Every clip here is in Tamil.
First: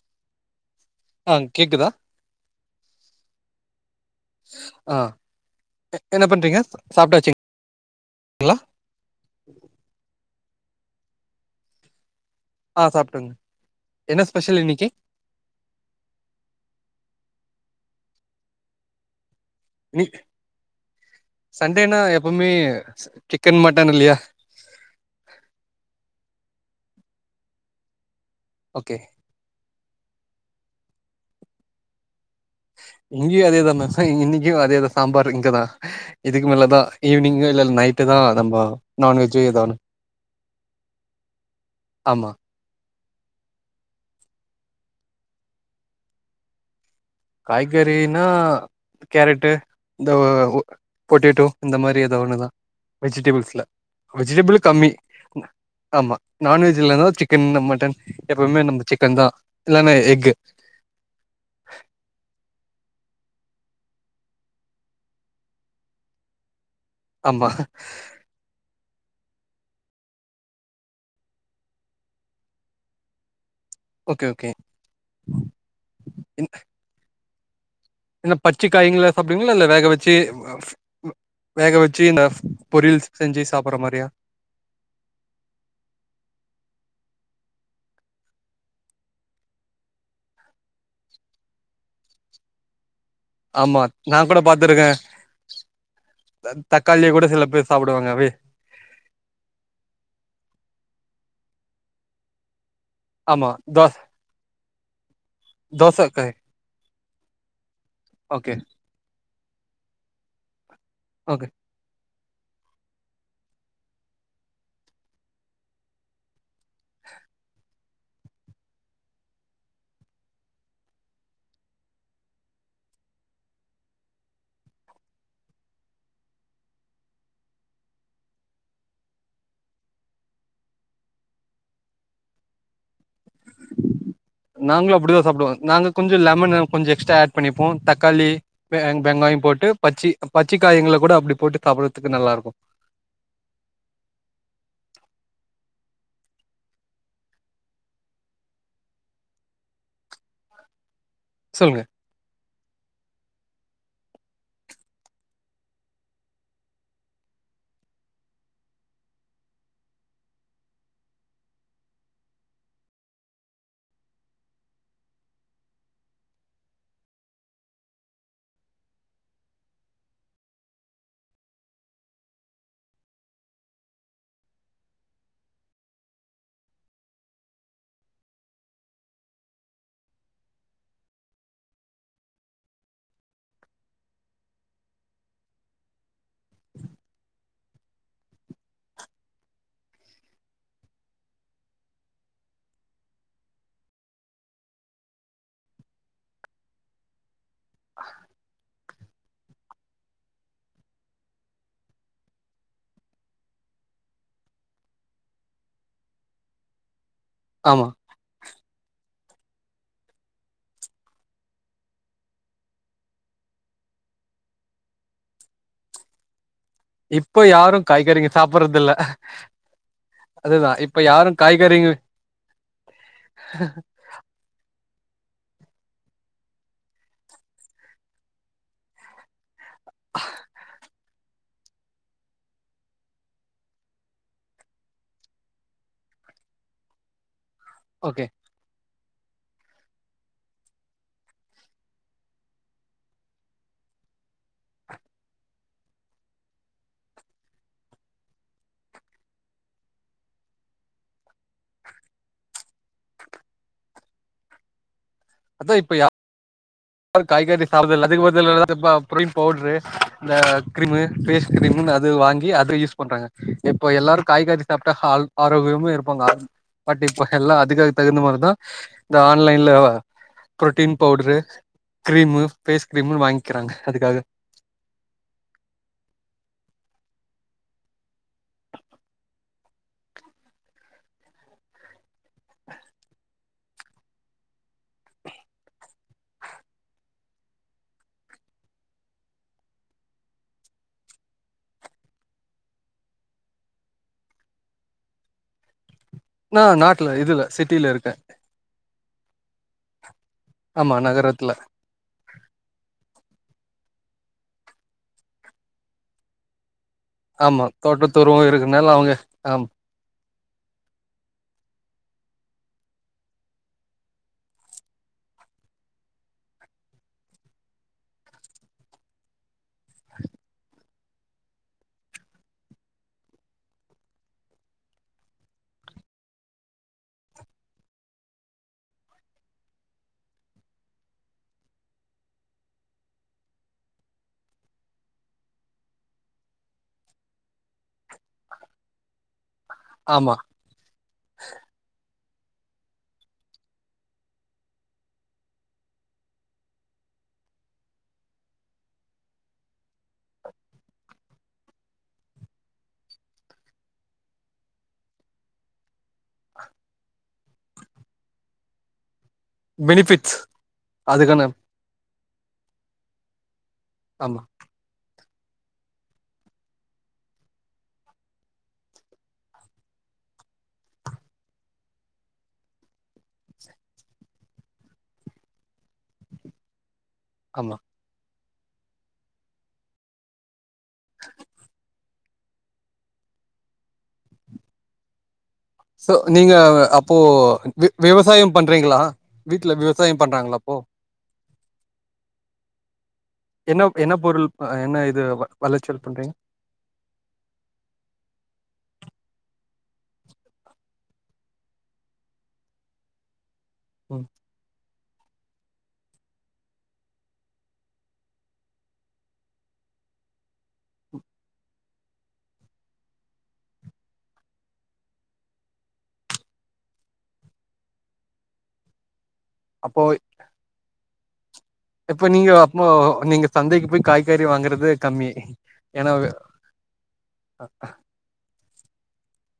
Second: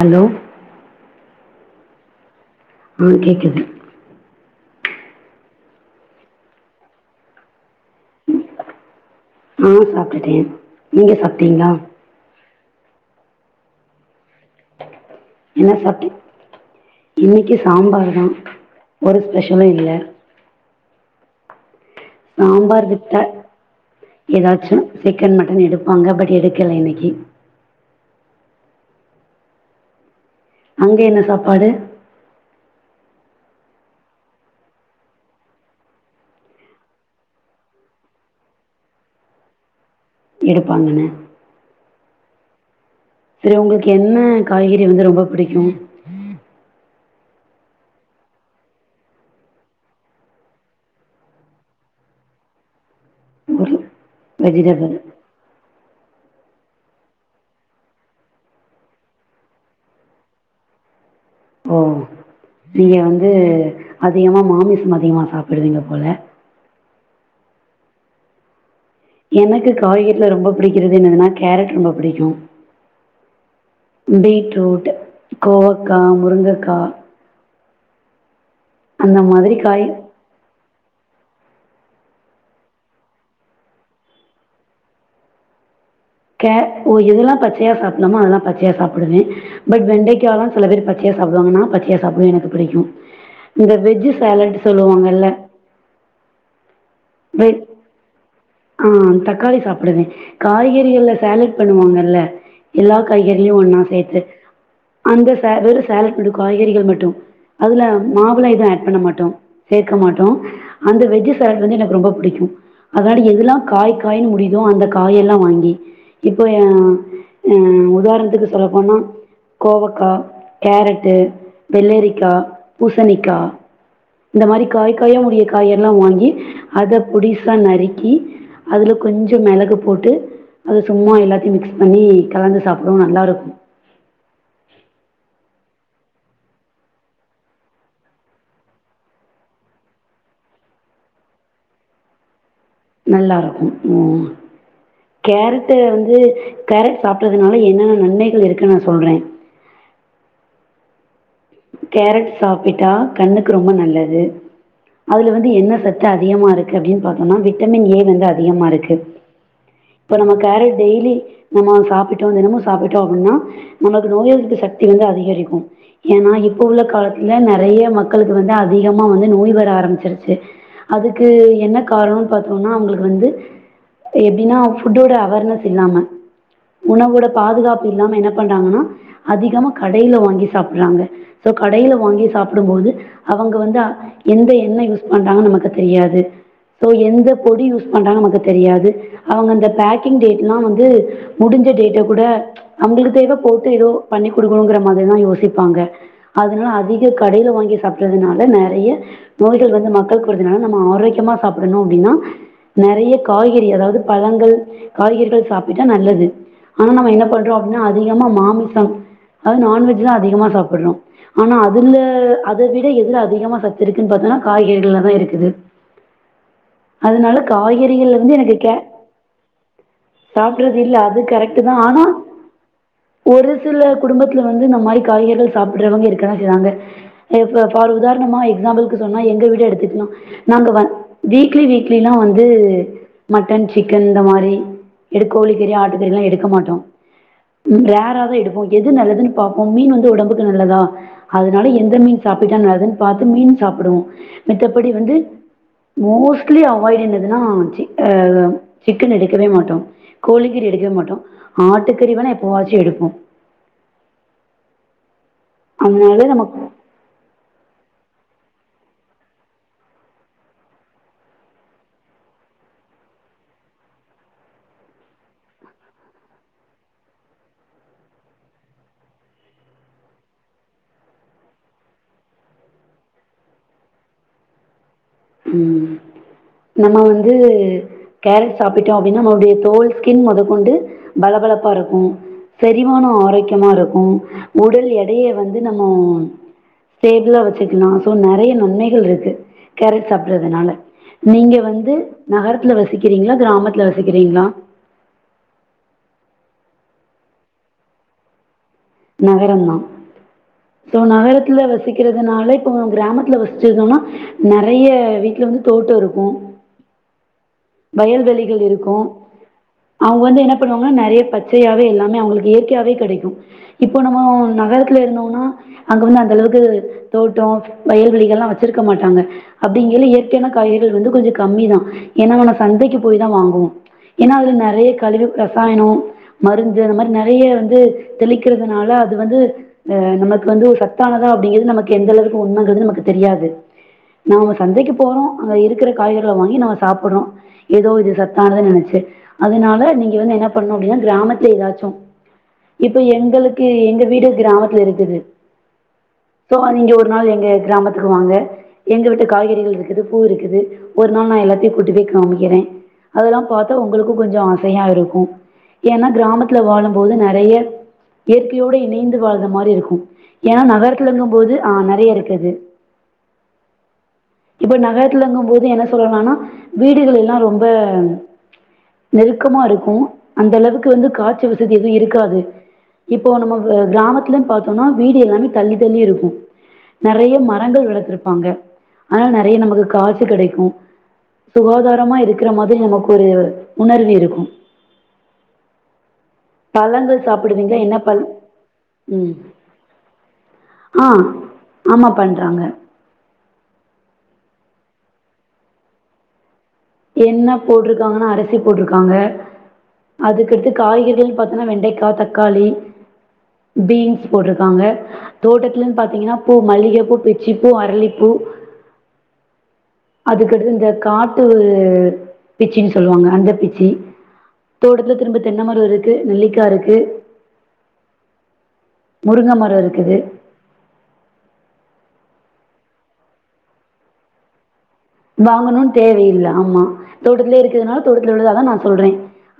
ஹலோ ஆ கேக்குதா ஆ கேக்குது ஆ என்ன பண்றீங்க சாப்ட்டச்சுகளா ஆ சாப்ட்டுட்டே நீங்க சாப்ட்டீங்களா ஆ சாப்ட்டேங்க என்ன ஸ்பெஷல் இன்னைக்கு என்ன சாப்ட்டே இன்னைக்கு சாம்பார் தா ஒரு ஸ்பெஷலு இல்ல இனி சண்டேனா எப்பவுமே சிக்கன் மட்டன் இல்லையா ஏதாச்சு சிக்கன் மட்டன் எடுப்பாங்க பட் எடுக்கல இன்னைக்கு ஓகே அங்க என்ன சாப்பாடு இங்கேயு அதே தா மே இன்னைக்கு அதேதா சாம்பார் இங்கதா இதுக்கு மேலதா ஈவினிங்கு இல்ல நைட்டு தா நண்பா நான்வெஜ்ஜு எதானு எடுப்பாங்கன்னு ஆமா செரி உங்களுக்கு என்ன காய்கறி வந்து ரொம்ப பிடிக்கு காய்கறினா கேரட்டு இந்த பொட்டேட்டோ இந்த மாரி ஏதோ ஒன்னுதா வெஜிடபிள்ஸ்ல ஒரு வெஜிடபிள் கம்மி ஆமா நான்வெஜ்ல்ல இருந்த சிக்கன் மட்டன் எப்பவுமே நம்ம சிக்கன் தா இல்லன்னா எக்கு ஓ நீங்க வந்து அதிகமா மாமிசம் அதிகமா சாப்பிடுவீங்க போல ஆமா எனக்கு காய்கறில ரொம்ப பிடிக்கிறது என்னன்னா கேரட் ரொம்ப பிடிக்கு ஓகே ஓகே பீட்ரூட் கோவக்கா முருங்கக்கா என்ன பச்சைக்காய்ங்களா அந்த சாப்டுவீங்களா மாதிரி இல்ல காய் வேக வச்சு வேக வச்சு இந்த பொறியல் செஞ்சு சாப்பிடுற மாரியா கே ஓ எதல்லா பச்சையா சாப்பிடலாமோ அதெல்லா பச்சையா சாப்பிடுவே பட் வெண்டைக்கா தா சில பேர் பச்சையா சாப்பிடுவாங்க நா பச்சையா சாப்பிட எனக்கு பிடிக்கு ஆமா நா கூட பாத்திருக்கே தக்காளிய கூட சில வெ பேர் சாப்பிடுவாங்க வே ஆ தக்காளி சாப்பிடுவே காய்கறிகள்ல சேலட் பண்ணுவாங்கல்ல எல்லா ஆமா காய்கறியு ஒன்னா தோச சேத்து அந்த சேல வெறும் சேலட்டு தோசக்காய் காய்கறிகள் மட்டும் அதுல மாவுள ஓகே எதுவு ஆட் பண்ண மாட்டோ சேக்க மாட்டோ அந்த வெஜ் ஓகே சேலட் வந்து எனக்கு ரொம்ப புடிக்கு அதனால எதுயெல்லா காய் காயின்னு முடியுதோ அந்த காய்யெல்லா வாங்கி இப்போ ஆ ஆ உதாரணத்துக்கு சொல்ல போனா கோவக்கா கேரட்டு வெள்ளேரிக்கா பூசணிக்கா இந்த மாரி காய் காய்ன்னு முடியுற காய் எல்லா வாங்கி அத பொடிசா நறுக்கி அதில கொஞ்சோ மெளகு போட்டு அது சும்மா எல்லாத்தையு மிக்ஸ் பண்ணி கலந்து சாப்பிடவு நல்லா இருக்கு நாங்களு அப்டிதா சாப்பிடுவோ நாங்க கொஞ்சோ லெமனு கொஞ்சோ எஸ்ட்ரா ஆட் பண்ணிப்போ தக்காளி வெங்காயோ போட்டு பச்சி பச்சை காய்ங்கள கூட அப்டி போட்டு சாப்பிடுறதுக்கு நல்லா இருக்கு நல்லா இருக்கு ம் கேரட்டு வந்து கேரட் சாப்பிட்டறதுனால என்னென்ன நன்மைகள் இருக்குன்னு நா சொல்றே சொல்லுங்க கேரட் சாப்பிட்டா கண்ணுக்கு ரொம்ப நல்லது அதுல வந்து என்ன சத்து அதிகமா இருக்கு அப்படின் பாத்தோம்னா விட்டமின் ஏ வந்து அதிகமா இருக்கு இப்ப நம்ம கேரட் டெய்லி நம்ம சாப்பிட்டோ தினமு சாப்பிட்டோ அப்டின்னா நமக்கு நோய் எதிர்ப்பு சக்தி வந்து அதிகரிக்கும் ஏன்னா இப்போ உள்ள காலத்துல நெறைய மக்களுக்கு வந்து அதிகமா வந்து நோய் வர ஆரம்பிச்சிருச்சு அதுக்கு என்ன காரணம்னு பாத்தோம்னா அவங்களுக்கு வந்து எப்டின்னா ஃபுட்டோட அவேர்னஸ் இல்லாம உணவோட பாதுகாப்பு இல்லாம என்ன பண்றாங்கனா அதிகமா கடையில வாங்கி சாப் புறாங்க சோ கடையில வாங்கி சாப்டும்போது அவங்க வந்து எந்த எண்ண யூஸ் பண்றாங்கன் நமக்கு தெரியாது ஸோ எந்த பொடி யூஸ் பண்றாங்க நமக்கு தெரியாது அவங்க அந்த பேக்கிங் டேட் எல்லா வந்து முடிஞ்ச டேட் கூட அவங்களுக்கு தேவ போட்டு ஏதோ பண்ணி கொடுக்கணுங்கிற மாரிதா யோசிப் பாங்க அதனால அதிக கடையில வாங்கி சாப்றதுனால நெறைய நோய்கள் வந்து மக்களுக்கு வருதுனால நம்ம ஆரோக்கியமா சாப்டணு அப்டின்னா நெறைய காய்கறி அதாவது பழங்கள் காய்கறிகள் சாப்பிட்டா நல்லது ஆனா நம்ம என்ன பண் றோ அப்டினா ஆமா அதிக மாமிசம் அதாவது நான்வெஜ் தா அதிகமா சாப்டுறோ ஆனா அதுல அத விட எதுல அதிகமா சத்து இருக்குன் பாத்தோங்கன்னா காய்கறிகள்லதா இருக்குது அதனால இப்ப யாரு காய்கறிகள்ல காய்கறிங்க இருந்து எனக்கு கே சாப்புட்றது இல்ல அதுதா சாப்பிடறது இல்ல இப்ப அது யாரு கரெக்ட் தா காய்கறிங்க ஆனா ஒரு சில குடும்பத்தில வந்து இந்த மாரி காய்கறி சாப்டுறவங்க இருக்க தா செய்யுறாங்க இப்ப ஃபார் உதாரணமா எக்ஸாம்பிள்க்கு சொன்னா எங்க வீட எடுத் துக்கனு நாங்க வந் வீக்லி வீக்லிலா வந்து மட்டன் சிக்கன் இந்த மாரி எடு கோழி கறி ஆட்டுக்கறி எல்லா எடுக்க மாட்டோ ம் ரேரா ஓகே தா எடுப்போ எது நல்லதுன்னபாப்போ மீன் வந்து உடம்புக் நல்லதா அதனால எந்த மீன் சாப்பிட்டா நல்லதுன் பாத்து மீன் சாப்பிடுவோ மித்தபடி வந்து மோஸ்ட்லி அவாய்ட் என்னதுன்னா சிக்கன் எடுக்கவே மாட்டோ கோழிகறி எடுக்கவே மாட்டோ ஆட்டுக்கறி வேணா எப்பவாச்சு எடுப்போ அதா இப்ப யா அதனாலே நமக் காய்கறி சாப்ப [unintelligible] பவுடரு இந்த கிரீமு ஃபேஸ் கிரீமுன் அது வாங்கி அத யூஸ் பண்றாங்க இப்போ எல்லாரு காய்கறி சாப்ட்டா ஹால் ஆரோக்கியமா இருப்பாங்க பட் இப்போ எல்லா அதிகு தகுந்த மாரிதா இந்த ஆன்லைன்ல பிரோட்டீன் பவுடரு கிரீமு ஃபேஸ் கிரீமுன் வாங்கிக்கிறாங்க அதுக்காக ம் நம்ம வந்து கேரட் சாப்பிட்டோ அப்டின்னா நம்மளுடைய தோல் ஸ்கின் முதற்கொண்டு பலபளப்பா இருக்கும் செரிமான ஆரோக்கியமா இருக்கு உடல் எடைய வந்து நம்ம ஸேபிளா வச்சுக்கலா சோ நெறைய நன்மைகள் இருக்கு கேரட் சாப்றதுனால நீங்க வந்து நகரத்துல வசிக்கிறீங்களா கிராமத்துல வசிக்கிறீங்களா நா நாட்ல இதுல சிட்டில இருக்கே நகரமா சோ நகரத்துல வசி சிக்கிறதுனால இப்போ கிராமத்துல வசிச்சிரும்னா நெறைய வீட்ல வந்து தோட்ட இருக்கு ஆமா தோட்டத்துூர்வு வயல்வெளிகள் இருக்குனால இருக்கு அவங்க ஆமா அவங்க வந்து என்ன பண்ணுவாங்கனா நெறைய பச்சையாவே எல்லாமே அவங்ளுக் இயற்கையாவே கெடைக்கு இப்போ நம்ம நகரத்துல இருந்தோம்னா அங்க வந்து அந்த அளவுக்கு தோட்டோ வயல்வளிகள் எல்லா வெச்சிருக்க மாட்டாங்க அப்படிங்கைள இயற்கையான காய்கறிகள் வந்து கொஞ்ச கம்மிதா ஏன்னா சந்தைக்கு போய் தான் வாங்குவோ ஏனா அதுல நெறைய கழிவு ரசாயனம் மருந்து அந்த மாரி நெறைய வந்து தெளி க்கறதுனால அது வந்து ஆஹ நமக்கு வந்து ஒரு சத்தானதா அப்டிங்கறது நமக்கு எந்த அளவுக்கு உண்மைங்கறது நமக்கு தெரியாது நாம சந்தைக்கு போறோ அங்க இருக்கிற காய்கறிளை வாங்கி நாம சாப்பர்றோ ஏதோ இது சத்தானதுனு நெனைச்சு அதனால நீங்க வந்து ஆமா என்ன பண்ணு அப்டின்னா கிராமத்துல ஏதாச்சு இப்ப எங்க களுக்கு எங்க வீடு கிராமத்துல இருக்குது சோ நீங்க ஒரு நாள் எங்க கிராமத்க்வாங்க எங்க விட்டு காய்கறிகள் இருக்குது பூ இருக்குது ஒரு நாள் நா எல்லாத்தையு கூட்டி போய் காமிக்கிறே அதெல்லா பாத்தா உங்களுக்கு கொஞ்ச ஆசையா இருக்கு ஏனா கிராமத்துல வாழும் போது நெறைய இயற்கையோடு இணைந்து வாழ்ந்த மாரி இருக்கு பெனிஃபிட்ஸ் ஏனா நகரத்துலருக்கு அதுக்கான போது ஆஹ நெறைய இருக்குது ஆமா இப்ப நகரத்துல இருக்கு போது என்ன சொல்லானா வீடுகள் எல்லா ரொம்ப நெருக்கமா இருக்கு அந்த அளவுக்கு வந்து காத்துவசதி எதுவு இருக்காது இப்போ நம்ம கிராமத்துலு பார்த்தோனா வீடு எல்லாமே தள்ளி தள்ளி இருக்கு நிறைய ஆமா மரங்கள் வளர்த்துருப்பாங்க அதனால நெறைய நமக்கு காத்து கெடைக்கு சுகாதாரமா இருக்கிற மாரி நமக்கு ஒரு உணர்வு இருக்கு சோ நீங்க அப்போ பழங்கள் சாப்பிடுவீங்க. என்ன விவச பழ் சாயம் பண்றீங்களா ம். வீட்ல விவசாயம் பண்றாங்களாப்போ ஆ. ஆமா பண்றாங்க. என்ன என்ன பொருள் என்ன இது வெளச்சல் பண்றீங் என்ன போட்டிருக்காங்கனா அரிசி போட்டிருக்காங்க அதுக்கடுத்து காய்கறிகள்னு பாத்தோன்னா வெண்டைக்காய் தக்காளி ம் பீன்ஸ் போடுறது இருக்காங்க தோட்டத்துலந் பாத்தீங்கனா பூ மல்லிகைப்பூ பிச்சிப்பூ அரளிப்பூ அதுக்கடுத்து இந்த காட்டு பிச்சனு சொல்வாங்க அந்த பிச்சி தோட்டத்துல திரும்ப தென்னைமரோ இருக்கு நெல்லிக்காருக்கு முருங்க மரோ அப்போ இருக்குது இப்ப நீங்க அப்போ நீங்க சந்தைக்கு போய் காய்கறி வாங்குறது கம்மி வாங்கணுனு ஏன்னா வே- தேவையில்ல ஆமா தோட்டத்துலே இருக்கதுனால தோட்டத்துல உள்ளழுதா நா சொல்றே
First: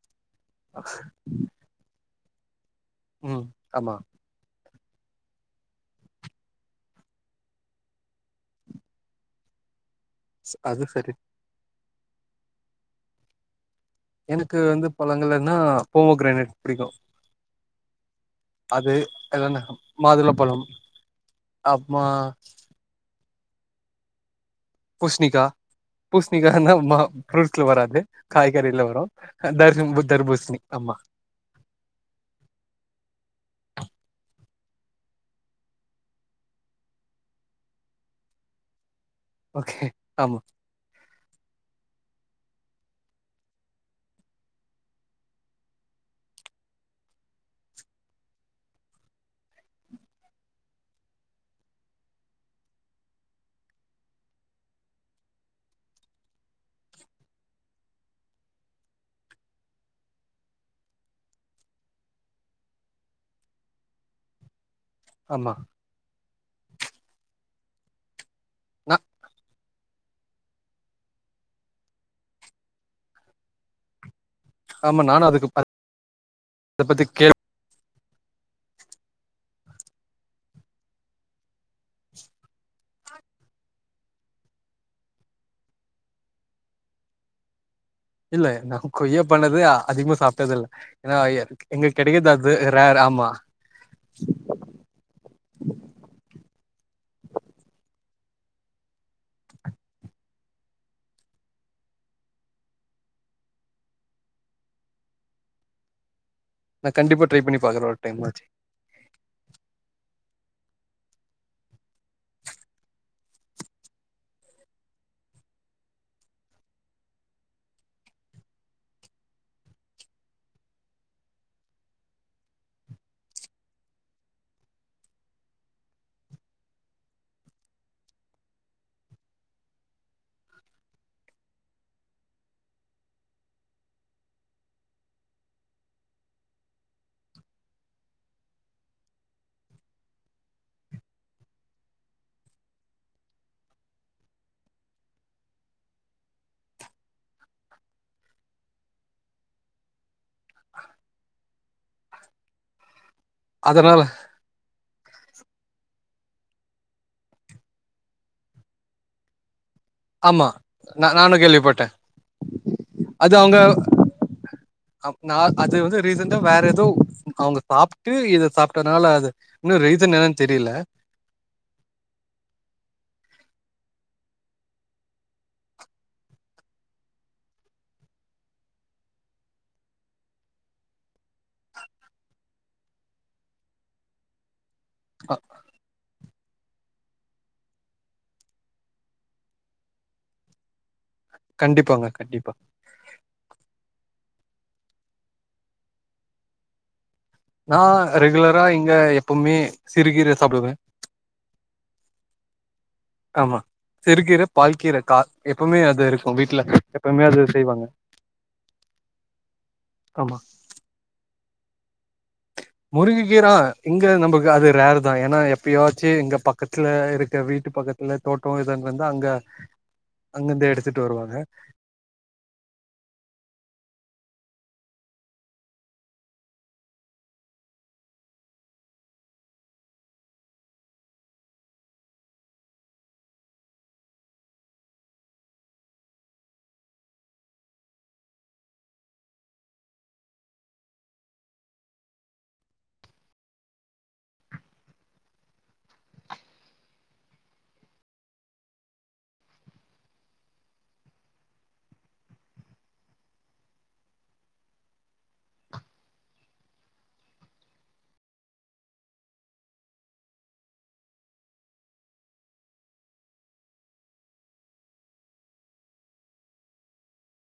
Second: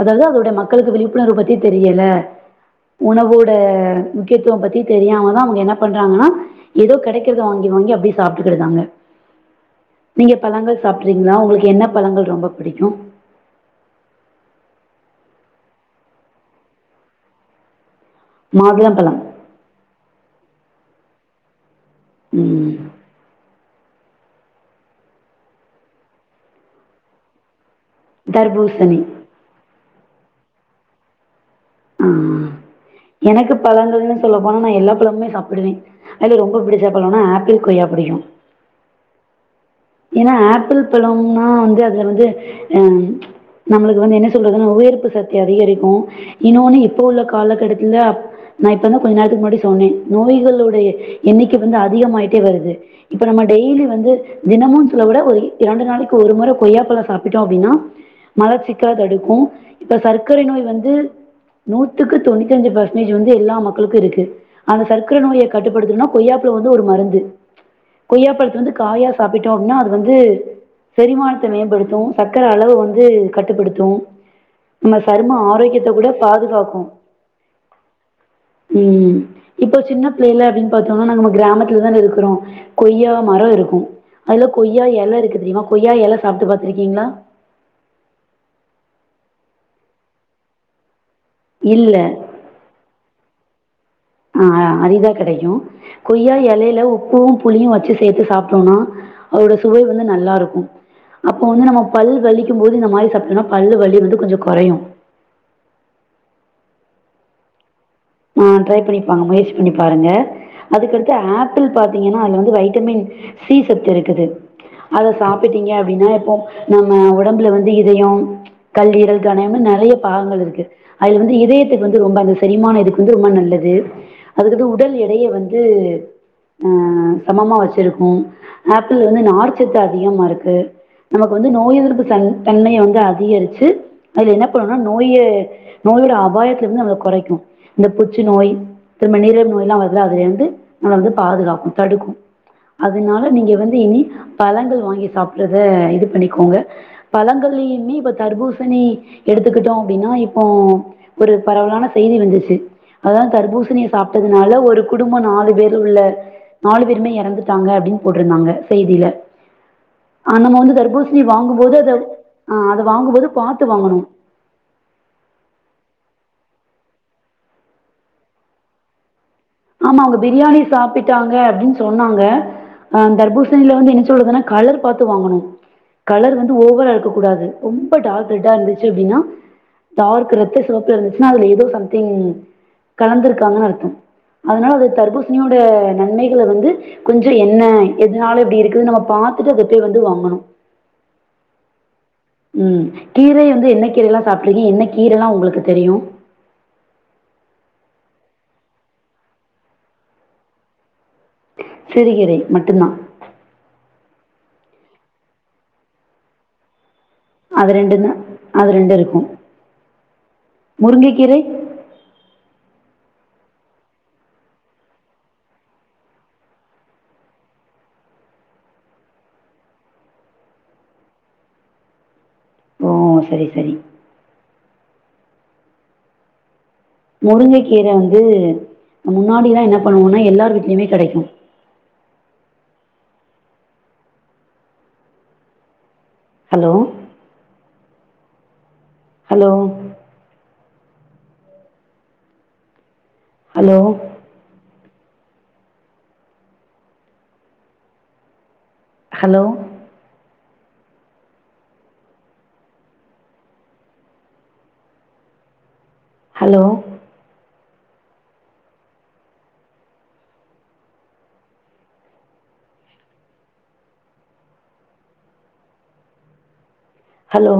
அதாவது அதோடைய மக் மக்களுக்கு விழிப்புணர்வு பத்தி தெரியல ம் உணவோட ஆமா முக்கியத்துவம் பத்தி தெரியாமதா அவங்க என்ன பண்றாங்கனா ஏதோ கெடைக்கறத வாங்கி வாங்கி அப்டியே சாப்ட்டுகிறதாங்க நீங்க ஸ்- பழங்கள் அது சரி சாப்ட்றீங்களா உங்ளுக்கு என்ன பழங்கள் ரொம்ப பிடிக்கு எனக்கு வந்து பழங்கள்ன்னா போமோ கிரேனேட் புடிக்கு அது மாதுளம்பழம் எல்லன மாதுளப்பழம் அப்புமா ம் பூஷ்ணிகா பூஷ்ணிகானா ஃப்ரூட்ஸ்ல வராது காய்கறில தர்பூசணி வரு தர்புத் தர்பூஸ்னி ஆமா ஆஹ எனக்கு பழங்கள்னு சொல்ல போனா நா எல்லா பழமுமே சாப்பிடுவே அதுல ரொம்ப பிடிச்ச பழம்னா ஆப்பிள் கொய்யா புடிக்கு ஓகே ஏனா ஆமா ஆப்பிள் பழம்னா வந்து அதுல வந்து அ நம்மளுக்கு வந்து என்ன சொல்றதுன்னா உயிர்ப்பு சக்தி அதிகரிக்கு இன்னொன்னு இப்ப உள்ள காலக்கட்டத்துல நா இப்பதா கொஞ்சொ நேரத்துக்கு முன்னாடி சொன்னே நோய்களுடைய எண்ணிக்கை வந்து அதிகமாயிட்டே வருது இப்ப நம்ம டெய்லி வந்து தினமு சில விட ஒரு இரண்டு நாளைக்கு ஒரு மொற கொய்யாப்பழொ சாப்பிட்டோம அப்டின்னா மலர் சிக்கல தடுக்கு இப்ப சர்க்கரை நோய் வந்து நூத்துக்கு தொண்ணுத்தி அஞ்சு பர்சன்டேஜ் வந்து எல்லா மக்களுக்கு இருக்கு அந்த சர்க சர்க்கர நோயை ஆமா கட்டுப்படுத்தனுனா கொய்யாப்பழொ வந்து ஒரு மருந்து கொய்யாப்பழத்து வந்து நா காயா சா ன்னா அது வந்து செரிமானத்த மேம்படுத்து சர்கக்கர அளவு வந்து கட்டுப்படுத்து நம்ம ஆமா நானு சரும அதுக்கு ஆரோக்கியத்த கூட பாதுகாக்கு அத பத்தி கேள் ம் இப்போ சின்ன பிள்ளைல அப்டின்னு பாத்தோனா நம்ம கிராமத்துலதான இருக்குறோ கொய்யா மரொ இருக்கு அதுல கொய்யா எல இருக்கு தெரியுமா கொய்யா எல சாப்ட்டு பாத்துருக்கீங்ளா இல்ல நா கொய்யா பண்ணது அதிகமா சாப்ட்டது இல்ல எனா எங்க இல்ல கெடைக்காத வே ரேர் ஆமா ஆ அரிதா கெடைக்கு கொய்யா எலைல உப்புவு புளியு வச்சு சேத்து சாப்ட்டோனா அதோட சுவை வந்து நல்லா இருக்கு அப்போ வந்து நம்ம பல் வலிக்கும் போது இந்த மாரி சாப்ட்டோனா பல்லு வலி வந்து கொஞ்சொ கொறையு நா கண்டிப்ப ட்ரை பண்ணி பாக்குறே ஒரு டைம் ஆச்சு ஆ ட்ரை பண்ணிப்பா முயற்சி பண்ணி பாருங்க அதுக்கடுத்து ஆப்பிள் பாத்திங்கன்னா அதுல வந்து வைட்டமின் சி சத்து இருக்குது அத சாப்பிட்டீங்க அப்டின்னா இப்போ நம்ம உடம்புல வந்து இதயொ கல்லீரல் கணயம்னு நெறைய பாகங்கள் இருக்கு அதுல வந்து இதயத்துக்கு வந்து ரொம்ப அந்த சரிமான இதுக் கு வந்து ரொம்ப நல்லது அதுக்குது உடல் எடைய வந்து அ சமமா வச்சுருக்கு ஆப்பிள் வந்து நார்ச்சத்து அதிகமா இருக்கு நமக்கு வந்து நோய் எதிர்ப்பு தன் தன்மைய வந்து அதிகரிச்சு அது என்ன பண்ணுனா நோய நோயோட அபாயத்ல இருந்து நம்மல கொறைக்கு இந்த புற்று நோய் திரும்ப நீரீழிவு நோய் எல்லா வருதுல அதுலெர்ந்து வந்து பாதுகாக்கு தடுக்கு அதுனால நீங்க வந்து இனி பழங்கள் வாங்கி சாப்ட்றத இது பண்ணிக்கோங்க பழங்கள்லிமே இப்ப தர்பூசணி எடுத்துக்கிட்டோ அப்டின்னா இப் போ ஒரு பரவலான செய்தி வந்துச்சு அதா தர்பூசணிய அதனால சாப்ட்டது துனால ஒரு குடும்பொ நாலு பேர் உள்ள நாலு பேருமே எறந்துட்டாங்க அப்டின்னு போட்ருந்தாங்க செய்தில ஆனா ஆமா நம்ம வந்து நா தர்பூசணி நானு வாங்கும்போது கேள்விப்பட்டே அத அ அத வாங்கும்போது பாத்து வாங்கணு அப்னா அது வந்து ரீசண்டா வேற எதோ அவுங்க சாப்ட்டு இத சாப்ட்டனால அது இன்னு ரீசன் என்னன் தெரியல ட்டாங்க அப்டின்னு சொன்னாங்க அ தர்பூசணில வந்து என்ன சொல்றதுன்னா கலர் பாத்து வாங்கணு கலர் வந்து ஓவரா இருக்க கூடாது ரொம்ப டார்க் ரெட்டா இருந்துச்சு அப்டின்னா டார்க்கு ரெத்த சிவப்புல இருந்துச்சுன்னா அதுல எதோ சம்திங் கலந்துருக்காங்கன்னு அர்த்தம் அதுனால அது அ, தர்பூசணியோட நன்மை யில வந்து கொஞ்சோ என்ன எதுனால இப்டி இருக்குதுன் நம்ம பாத்துட்டு வெட்டி வந்து வாங்கணு கண்டிப்பாங்க கண்டிப் ம் கீரை வந்து என்ன கீரைையல்லா சாப்ட்ருக்கீங் என்ன கீரெல்லா உங்களுக்கு தெரியு நா ரெகுலரா இங்க எப்பவ்மே சிறுகீர சாப்டுவே சிறுகீரை மட்டுந்தா ஆமா சிறுகீர பால் கீர கா எப்பமே அது இருக்கு வீட்ல எப்பவுமே அது செய்வாங்க ரெண்டுந்தா அது ரெண்டு இருக்கு ஆமா முருங்கக்கீரை முருங்ககீரா இங்க நமக்கு அது ரேர்தா ஏன்னா எப்பியாச்சு இங்க பக்கத்துல இருக்க வீட்டு பக்கத் ல தோட்டோ இதா இருந்துதா அங்க அங்கிருந்தே எடுத்துட்டு வருவாங்க ஓ செரி செரி முருங்கை கீர வந்து முன்னாடியெல்லா என்ன பண்ணுவோன்னா எல்லார் வீட்லியுமே கெடைக்கு hello hello hello hello hello hello